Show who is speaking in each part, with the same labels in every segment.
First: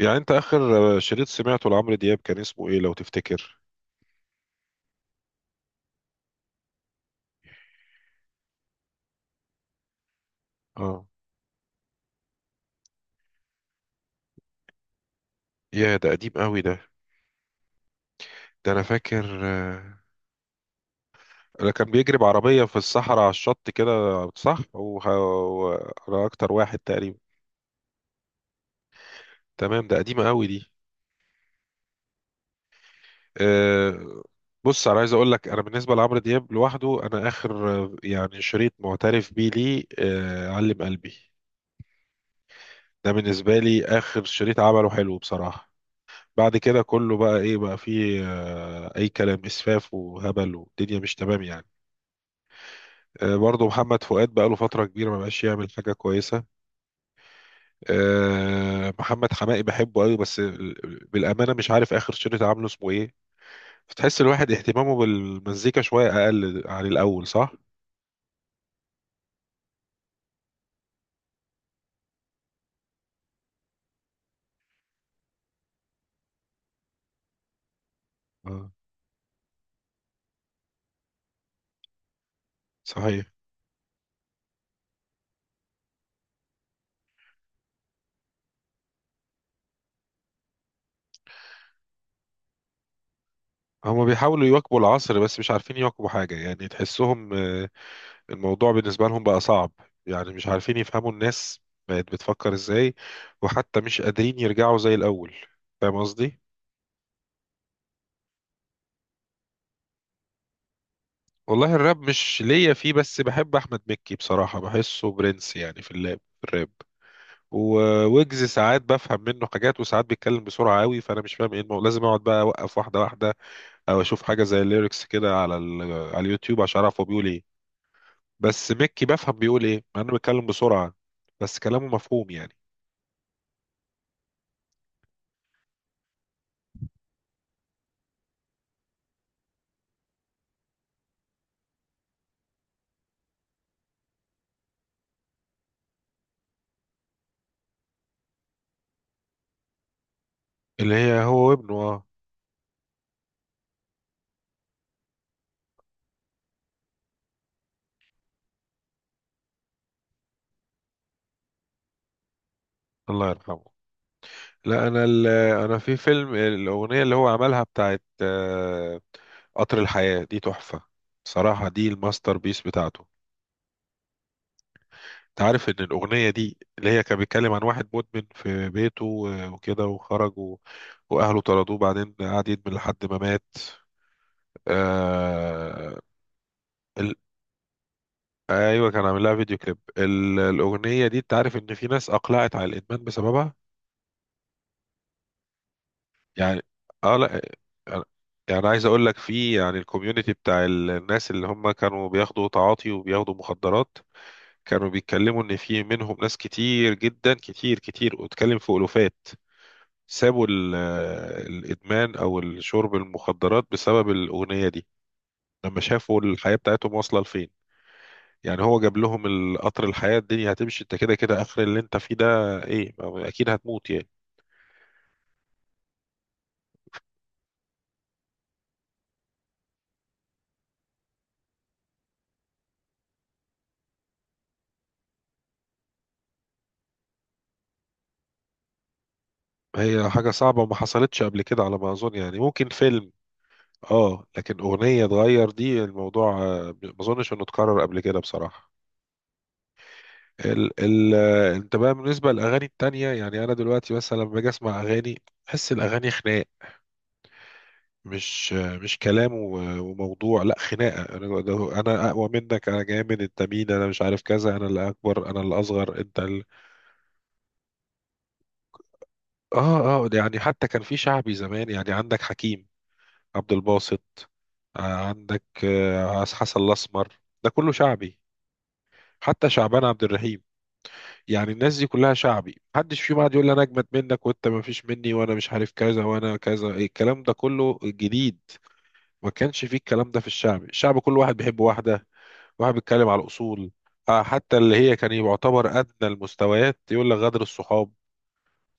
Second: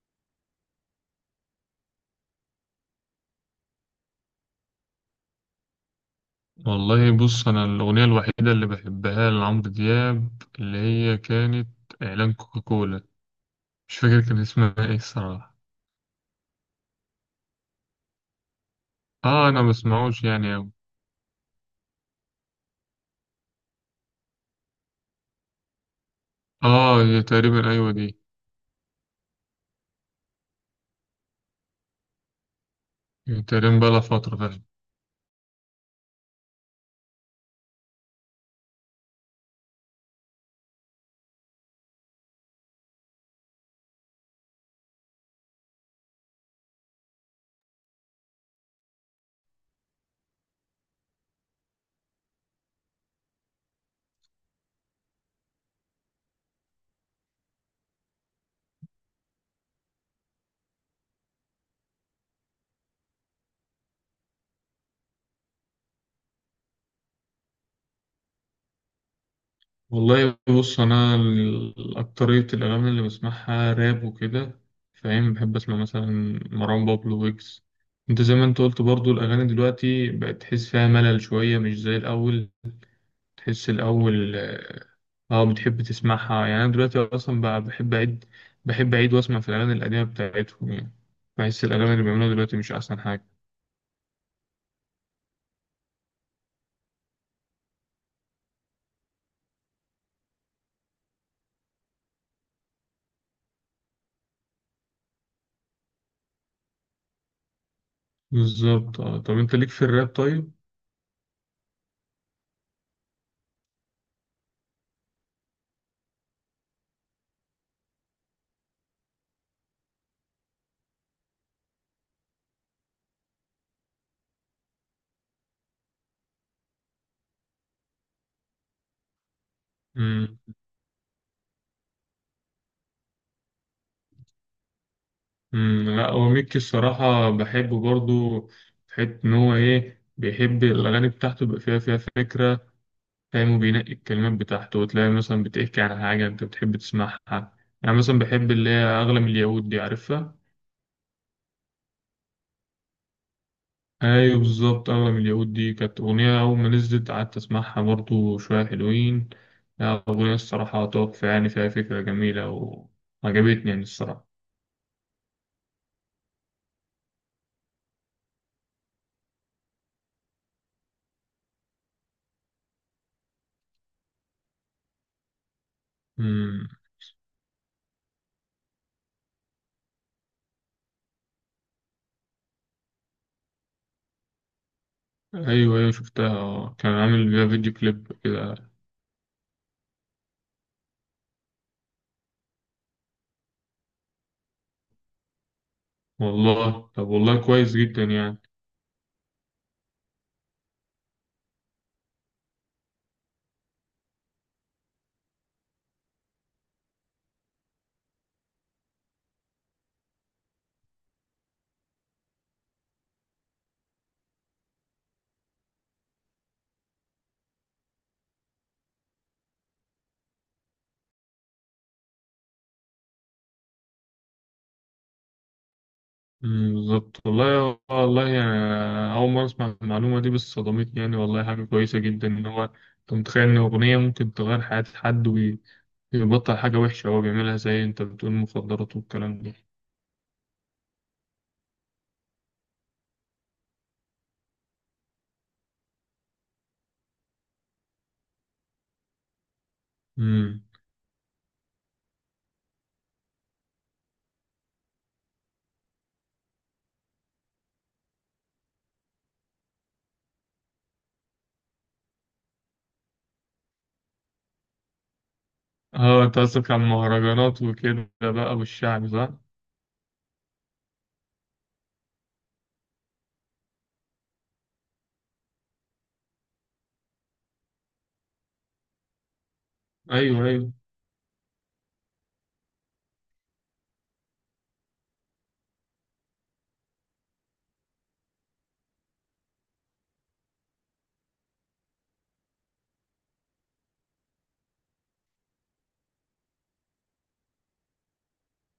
Speaker 1: يعني انت اخر شريط سمعته لعمرو دياب كان اسمه ايه لو تفتكر؟
Speaker 2: والله بص أنا الأغنية الوحيدة اللي بحبها لعمرو دياب اللي
Speaker 1: اه،
Speaker 2: هي كانت إعلان كوكاكولا. مش فاكر كان اسمها إيه الصراحة.
Speaker 1: يا ده قديم قوي ده. ده انا فاكر.
Speaker 2: آه، أنا ما بسمعوش يعني أوي.
Speaker 1: انا كان بيجري بعربية في الصحراء على الشط كده، صح. وانا اكتر واحد
Speaker 2: آه،
Speaker 1: تقريبا.
Speaker 2: هي تقريبا أيوة دي.
Speaker 1: تمام، ده قديمة قوي دي.
Speaker 2: هي تقريبا بقالها
Speaker 1: آه،
Speaker 2: فترة فعلا.
Speaker 1: بص انا عايز اقول لك، انا بالنسبة لعمرو دياب لوحده، انا اخر شريط معترف بيه ليه علم قلبي. ده بالنسبة لي اخر شريط عمله حلو بصراحة. بعد كده كله بقى ايه؟ بقى فيه اي كلام اسفاف وهبل والدنيا مش تمام يعني. برضه محمد فؤاد بقى له فتره كبيره ما بقاش يعمل حاجه كويسه. محمد حماقي بحبه قوي، بس بالامانه مش عارف اخر شريط عامله اسمه ايه. فتحس الواحد اهتمامه بالمزيكا شويه اقل عن الاول، صح؟
Speaker 2: والله بص أنا أكترية الأغاني اللي بسمعها راب وكده. فاهم بحب أسمع مثلا مروان بابلو ويجز. أنت زي ما أنت
Speaker 1: آه،
Speaker 2: قلت برضو الأغاني دلوقتي بقت تحس فيها ملل شوية مش زي الأول.
Speaker 1: صحيح.
Speaker 2: تحس الأول اه. بتحب تسمعها يعني. أنا دلوقتي أصلا بقى بحب أعيد. بحب أعيد وأسمع في الأغاني القديمة بتاعتهم يعني. بحس الأغاني اللي بيعملوها دلوقتي مش أحسن حاجة.
Speaker 1: هما بيحاولوا يواكبوا العصر بس مش عارفين يواكبوا حاجه، يعني تحسهم الموضوع بالنسبة لهم بقى صعب، يعني مش عارفين يفهموا الناس بقت بتفكر ازاي، وحتى مش قادرين يرجعوا زي الأول. فاهم قصدي؟
Speaker 2: بالظبط، اه. طب أنت ليك في الراب طيب؟
Speaker 1: والله الراب مش ليا فيه، بس بحب أحمد مكي بصراحة، بحسه برنس يعني في اللاب في الراب. وويجز ساعات بفهم منه حاجات وساعات بيتكلم بسرعة قوي، فأنا مش فاهم ايه لازم أقعد بقى أوقف واحدة واحدة، أو أشوف حاجة زي الليركس كده على اليوتيوب عشان أعرف هو بيقول ايه. بس مكي بفهم بيقول ايه، مع إنه
Speaker 2: مم.
Speaker 1: بيتكلم بسرعة بس كلامه مفهوم يعني.
Speaker 2: مم. لا هو ميكي الصراحة بحبه برضو. في حتة إن هو إيه بيحب الأغاني بتاعته يبقى فيها فكرة. فاهم وبينقي الكلمات بتاعته وتلاقي مثلا بتحكي عن حاجة أنت بتحب تسمعها. يعني مثلا بحب اللي هي أغلى من اليهود دي، عارفها؟
Speaker 1: اللي هي هو وابنه، اه.
Speaker 2: ايوه بالظبط. اغلى من اليهود دي كانت اغنيه اول ما نزلت قعدت اسمعها برضو شويه حلوين. لا اغنيه الصراحه تحفه يعني فيها فكره جميله.
Speaker 1: الله يرحمه.
Speaker 2: وعجبتني يعني الصراحه.
Speaker 1: لا انا ال- انا في فيلم الاغنيه اللي هو عملها بتاعت قطر الحياه دي تحفه. صراحه دي الماستر بيس بتاعته. انت عارف ان الاغنيه دي
Speaker 2: امم.
Speaker 1: اللي هي كان بيتكلم عن واحد مدمن في بيته وكده، وخرج واهله طردوه، بعدين قعد يدمن لحد ما مات.
Speaker 2: ايوه، ايوه،
Speaker 1: آه،
Speaker 2: شفتها. كان
Speaker 1: ال-
Speaker 2: عامل فيها فيديو كليب كده.
Speaker 1: ايوه كان عامل لها فيديو كليب، الاغنيه دي انت عارف ان في ناس اقلعت على الادمان بسببها. يعني
Speaker 2: والله، طب،
Speaker 1: اه
Speaker 2: والله
Speaker 1: لا،
Speaker 2: كويس جدا
Speaker 1: يعني
Speaker 2: يعني.
Speaker 1: عايز اقول لك في يعني الكوميونتي بتاع الناس اللي هم كانوا بياخدوا تعاطي وبياخدوا مخدرات، كانوا بيتكلموا ان في منهم ناس كتير جدا، كتير كتير، واتكلم في الوفات، سابوا الادمان او الشرب المخدرات بسبب الاغنيه دي، لما شافوا الحياه بتاعتهم واصله لفين. يعني هو جاب لهم القطر الحياه، الدنيا هتمشي انت كده كده اخر اللي انت فيه ده ايه، اكيد هتموت يعني.
Speaker 2: امم. بالظبط، والله والله يعني. اول مره اسمع المعلومه دي بس صدمتني يعني. والله حاجه كويسه جدا ان هو. انت متخيل ان اغنيه ممكن تغير حياه حد؟ يبطل حاجة وحشة هو بيعملها زي انت بتقول مخدرات والكلام ده.
Speaker 1: هي حاجه صعبه وما حصلتش قبل كده على ما اظن، يعني ممكن فيلم، اه، لكن اغنيه اتغير دي الموضوع ما اظنش انه اتكرر قبل كده بصراحه.
Speaker 2: امم.
Speaker 1: ال ال آه، انت بقى بالنسبه للاغاني التانية، يعني انا دلوقتي مثلا لما باجي اسمع اغاني بحس الاغاني خناق. مش مش كلام وموضوع، لا خناقه، انا انا اقوى منك، انا جامد، انت مين، انا مش عارف كذا، انا اللي اكبر، انا اللي اصغر، انت
Speaker 2: اه، انت قصدك على المهرجانات وكده بقى والشعب، صح؟
Speaker 1: اه اه. ده يعني حتى كان في شعبي زمان، يعني عندك حكيم، عبد الباسط، آه، عندك حسن الاسمر، ده كله شعبي، حتى شعبان عبد الرحيم.
Speaker 2: ايوه، ايوه.
Speaker 1: يعني الناس دي كلها شعبي، محدش فيهم قاعد يقول لي انا اجمد منك وانت ما فيش مني وانا مش عارف كذا وانا كذا. إيه الكلام ده كله جديد؟ ما كانش فيه الكلام ده في الشعبي، الشعب كل واحد بيحب واحده، واحد بيتكلم على الاصول. حتى اللي هي كان يعتبر ادنى المستويات يقول لك غدر الصحاب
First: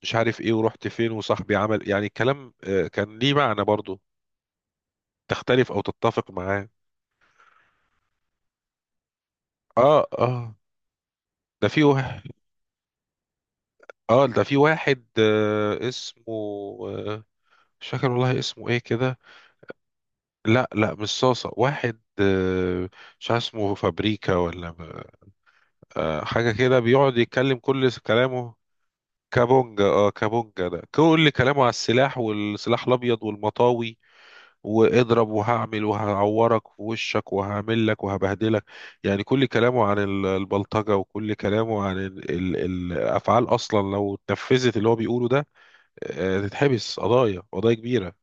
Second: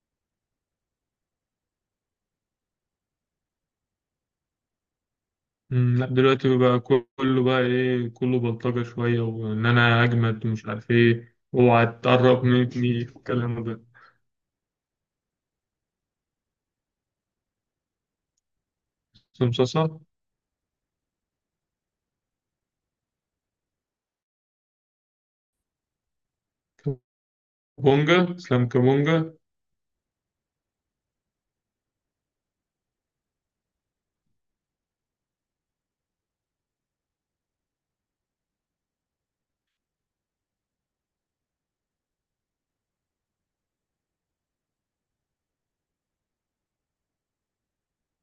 Speaker 1: مش عارف ايه، ورحت فين، وصاحبي عمل، يعني الكلام كان ليه معنى برضه، تختلف او
Speaker 2: امم. لا،
Speaker 1: تتفق
Speaker 2: دلوقتي
Speaker 1: معاه.
Speaker 2: بقى كله بقى ايه كله بلطجة شوية وان
Speaker 1: اه
Speaker 2: انا اجمد
Speaker 1: اه.
Speaker 2: ومش عارف ايه
Speaker 1: ده في
Speaker 2: اوعى
Speaker 1: واحد
Speaker 2: تقرب مني الكلام ده.
Speaker 1: اه ده في واحد آه، اسمه آه، مش فاكر والله اسمه ايه كده.
Speaker 2: سمسوسة.
Speaker 1: لا لا، مش صاصة، واحد مش عارف اسمه فابريكا ولا حاجة كده بيقعد يتكلم كل
Speaker 2: كابونجا،
Speaker 1: كلامه.
Speaker 2: اسلام كابونجا.
Speaker 1: كابونجا، اه كابونجا، ده كل كلامه على السلاح والسلاح الأبيض والمطاوي، واضرب وهعمل وهعورك في وشك وهعمل لك وهبهدلك. يعني كل كلامه عن البلطجة، وكل كلامه عن الأفعال أصلا لو اتنفذت اللي هو بيقوله ده تتحبس قضايا، قضايا كبيرة.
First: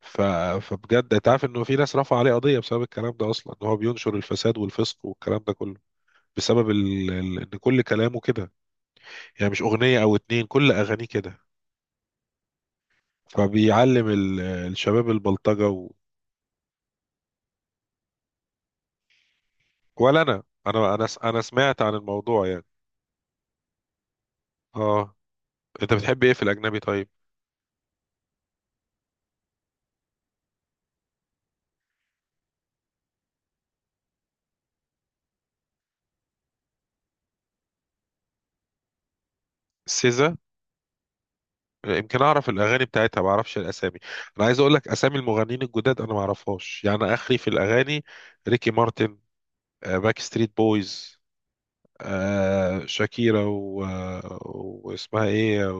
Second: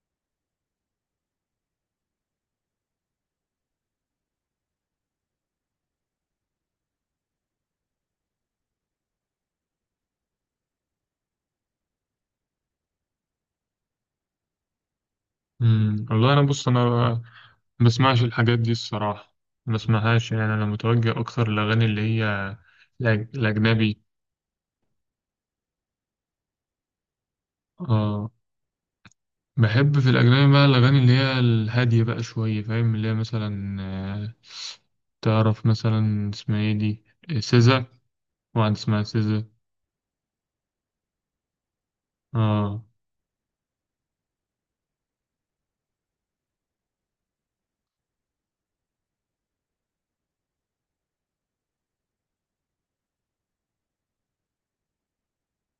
Speaker 1: ف... فبجد انت عارف انه في ناس رفع عليه قضيه بسبب الكلام ده اصلا، ان هو بينشر الفساد والفسق والكلام ده كله، بسبب ان كل كلامه كده، يعني مش اغنيه او اتنين، كل اغانيه كده، فبيعلم الشباب البلطجه
Speaker 2: امم. والله انا بص انا ما بسمعش الحاجات دي الصراحة. ما
Speaker 1: ولا
Speaker 2: بسمعهاش يعني. انا
Speaker 1: انا
Speaker 2: متوجه
Speaker 1: انا
Speaker 2: اكتر
Speaker 1: سمعت
Speaker 2: للاغاني
Speaker 1: عن
Speaker 2: اللي
Speaker 1: الموضوع
Speaker 2: هي
Speaker 1: يعني.
Speaker 2: الاجنبي.
Speaker 1: اه، انت بتحب ايه في الاجنبي طيب؟
Speaker 2: اه. بحب في الأجنبي بقى الأغاني اللي هي الهادية بقى شوية. فاهم اللي هي مثلا، تعرف مثلا اسمها ايه دي؟ سيزا. واحد اسمها سيزا.
Speaker 1: سيزا، يمكن اعرف الاغاني
Speaker 2: اه.
Speaker 1: بتاعتها ما اعرفش الاسامي. انا عايز اقول لك اسامي المغنيين الجداد انا ما اعرفهاش، يعني اخري في الاغاني ريكي مارتن، باك ستريت بويز، آه شاكيرا واسمها ايه،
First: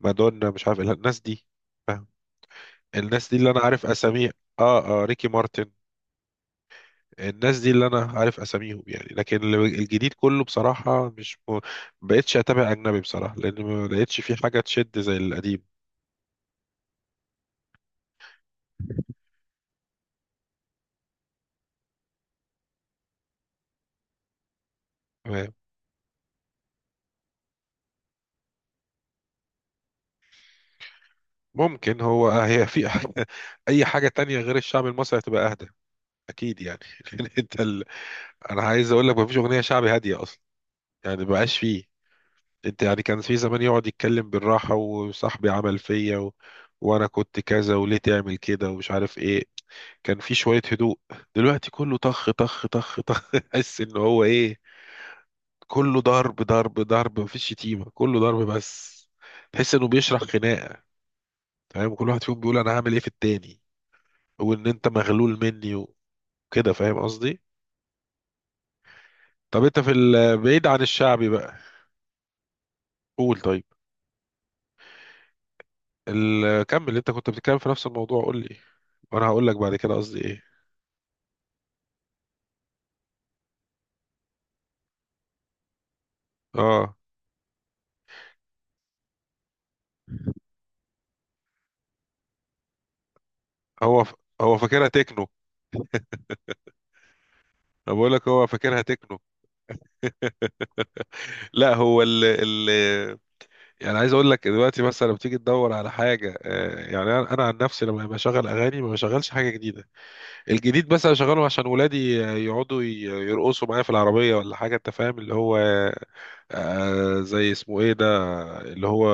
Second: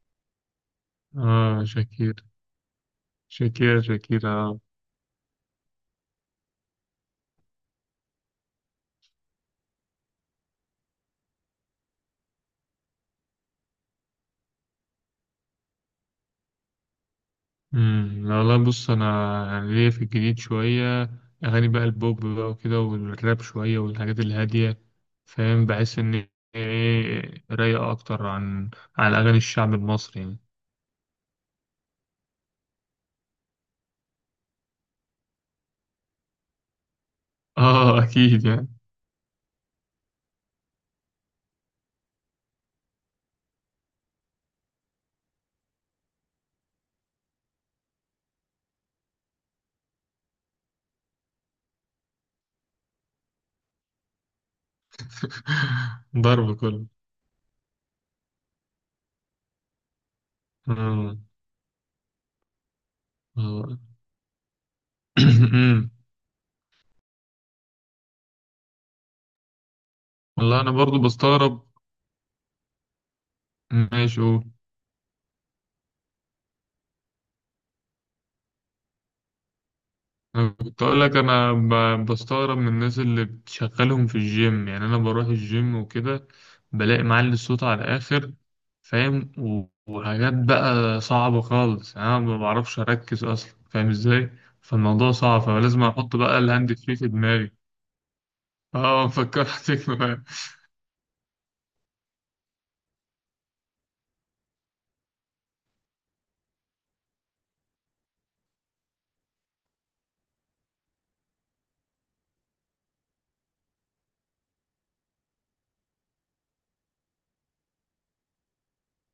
Speaker 1: ومادونا، مش عارف إيه الناس دي.
Speaker 2: اه، شاكير،
Speaker 1: الناس دي اللي انا
Speaker 2: شاكير،
Speaker 1: عارف
Speaker 2: شاكير،
Speaker 1: اساميها.
Speaker 2: اه.
Speaker 1: اه اه، ريكي مارتن، الناس دي اللي انا عارف اساميهم يعني. لكن الجديد كله بصراحة مش م... بقتش اتابع اجنبي بصراحة، لان ما لقيتش في حاجة تشد زي القديم.
Speaker 2: امم. لا، لا، بص انا يعني ليا في الجديد شوية اغاني بقى البوب بقى وكده والراب شوية والحاجات الهادية.
Speaker 1: تمام.
Speaker 2: فاهم بحس ان هي ايه رايقة اكتر عن اغاني الشعب المصري يعني.
Speaker 1: ممكن هو هي في حاجة، اي حاجة تانية غير الشعب المصري هتبقى اهدى اكيد يعني. لأن انت
Speaker 2: اه، اكيد
Speaker 1: انا
Speaker 2: يعني.
Speaker 1: عايز اقول لك مفيش اغنية شعبي هادية اصلا، يعني مبقاش فيه. انت يعني كان في زمان يقعد يتكلم بالراحة، وصاحبي عمل فيا وانا كنت كذا وليه تعمل كده ومش عارف ايه، كان في شوية هدوء. دلوقتي كله طخ طخ طخ طخ تحس ان هو ايه، كله ضرب
Speaker 2: ضرب
Speaker 1: ضرب
Speaker 2: كله.
Speaker 1: ضرب، مفيش شتيمة كله ضرب بس، تحس انه بيشرح خناقة.
Speaker 2: آه.
Speaker 1: فاهم كل واحد فيهم بيقول انا هعمل ايه في التاني،
Speaker 2: آه.
Speaker 1: وان انت مغلول مني وكده، فاهم قصدي؟ طب انت في
Speaker 2: والله
Speaker 1: بعيد
Speaker 2: انا
Speaker 1: عن
Speaker 2: برضو
Speaker 1: الشعبي بقى،
Speaker 2: بستغرب.
Speaker 1: قول طيب.
Speaker 2: ماشي، قول.
Speaker 1: كمل، انت كنت بتتكلم في نفس الموضوع، قول لي وانا هقول لك بعد كده قصدي
Speaker 2: انا
Speaker 1: ايه.
Speaker 2: كنت اقول لك انا بستغرب من الناس اللي بتشغلهم في الجيم يعني. انا بروح الجيم وكده
Speaker 1: اه،
Speaker 2: بلاقي معلي الصوت على الاخر. فاهم وحاجات بقى صعبة خالص يعني. انا ما بعرفش اركز اصلا فاهم
Speaker 1: هو ف...
Speaker 2: ازاي.
Speaker 1: هو فاكرها
Speaker 2: فالموضوع
Speaker 1: تكنو.
Speaker 2: صعب فلازم احط بقى الهاند فري في دماغي.
Speaker 1: انا بقول لك هو فاكرها
Speaker 2: اه،
Speaker 1: تكنو.
Speaker 2: فكرتك بقى.
Speaker 1: لا هو ال ال يعني عايز اقول لك دلوقتي مثلا لما تيجي تدور على حاجه آه، يعني انا أنا عن نفسي لما بشغل اغاني ما بشغلش حاجه جديده. الجديد بس بشغله عشان ولادي يقعدوا يرقصوا معايا في العربيه ولا حاجه، انت فاهم اللي هو زي اسمه ايه ده، اللي هو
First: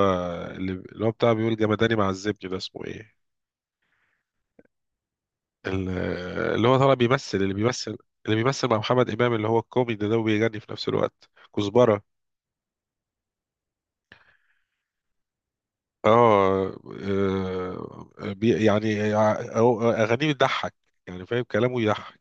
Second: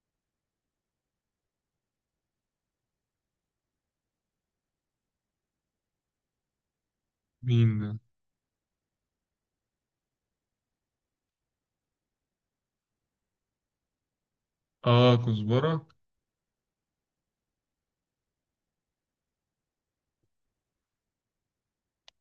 Speaker 1: اللي هو بتاع بيقول جمداني مع الزبد ده اسمه ايه، ال- اللي هو طالع بيمثل،
Speaker 2: مين ده؟
Speaker 1: اللي بيمثل مع محمد إمام اللي هو الكوميدي ده وبيغني في نفس الوقت. كزبرة،
Speaker 2: اه، كزبرة.
Speaker 1: اه. آه، بي- يعني يع- أو- أغانيه بتضحك، يعني فاهم كلامه يضحك،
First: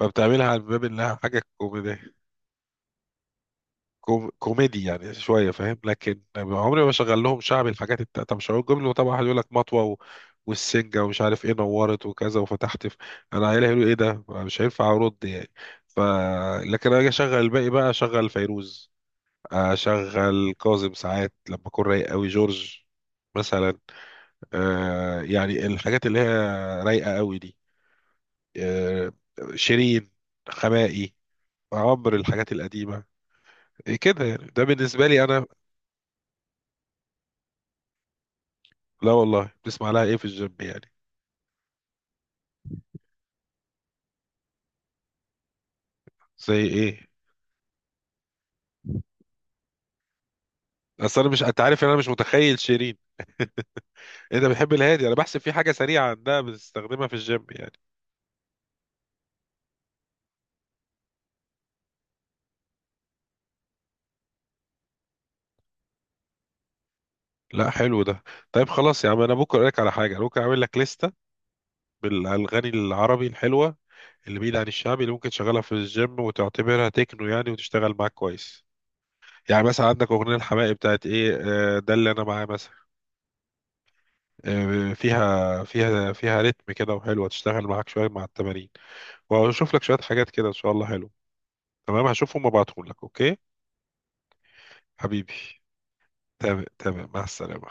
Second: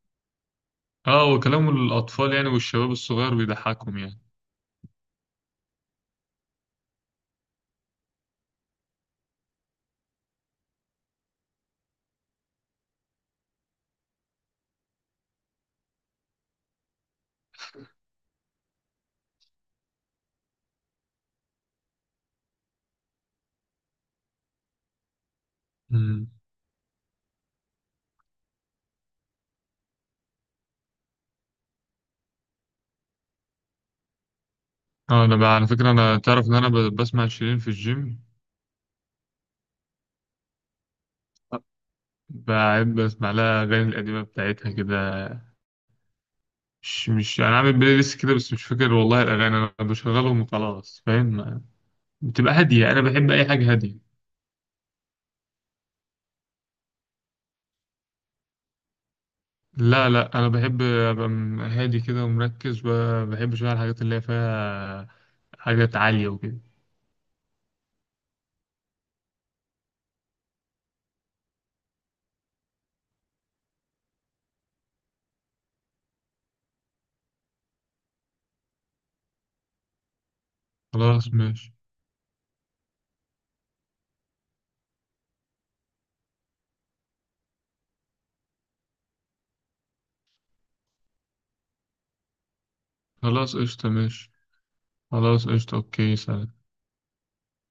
Speaker 1: فبتعملها على باب إنها
Speaker 2: اه،
Speaker 1: حاجة
Speaker 2: وكلام
Speaker 1: كوميدية.
Speaker 2: الأطفال يعني والشباب الصغير بيضحكهم يعني.
Speaker 1: كوميدي يعني شويه، فاهم. لكن عمري ما شغل لهم شعبي، الحاجات التالتة مش هقول جمله طبعا، واحد يقول لك مطوه والسنجه ومش عارف ايه نورت وكذا وفتحت انا عيالي هيقولوا ايه ده؟ مش هينفع ارد يعني. ف لكن انا اجي اشغل الباقي، بقى اشغل فيروز، اشغل كاظم ساعات لما اكون رايق قوي، جورج مثلا، آه يعني الحاجات اللي هي
Speaker 2: مم.
Speaker 1: رايقه قوي دي، آه شيرين، خمائي، عمرو، الحاجات القديمه كده يعني، ده بالنسبه لي
Speaker 2: اه، انا
Speaker 1: انا.
Speaker 2: بقى على فكره انا تعرف ان انا بسمع شيرين في الجيم.
Speaker 1: لا والله، بتسمع لها ايه في الجيم يعني؟
Speaker 2: بحب اسمع لها الاغاني القديمه بتاعتها كده.
Speaker 1: زي ايه؟
Speaker 2: مش انا عامل بلاي ليست كده بس مش فاكر والله الاغاني انا بشغلهم وخلاص.
Speaker 1: اصل
Speaker 2: فاهم
Speaker 1: انا مش، انت عارف ان انا مش
Speaker 2: بتبقى
Speaker 1: متخيل
Speaker 2: هاديه
Speaker 1: شيرين.
Speaker 2: انا بحب اي حاجه هاديه.
Speaker 1: انت بتحب الهادي، انا بحسب في حاجه سريعه عندها بتستخدمها في الجيم يعني.
Speaker 2: لا، لا، انا بحب ابقى هادي كده ومركز. ما بحبش بقى الحاجات اللي هي فيها حاجات عاليه وكده.
Speaker 1: لا حلو ده. طيب خلاص يا عم، انا ممكن اقول لك على حاجه، أنا ممكن اعمل لك لسته بالاغاني العربي الحلوه، اللي بعيد عن الشعبي، اللي ممكن تشغلها في الجيم وتعتبرها تكنو يعني وتشتغل معاك كويس. يعني مثلا عندك اغنيه الحماقي بتاعت
Speaker 2: خلاص،
Speaker 1: ايه
Speaker 2: ماشي.
Speaker 1: ده اللي انا معاه مثلا، فيها رتم كده وحلوه، تشتغل معاك شويه مع التمارين. واشوف لك شويه حاجات كده ان شاء الله حلوه. تمام هشوفهم وابعتهم لك، اوكي؟
Speaker 2: خلاص، قشطه، ماشي.
Speaker 1: حبيبي.
Speaker 2: خلاص، قشطه، اوكي، سلام.
Speaker 1: تمام تمام، مع السلامة.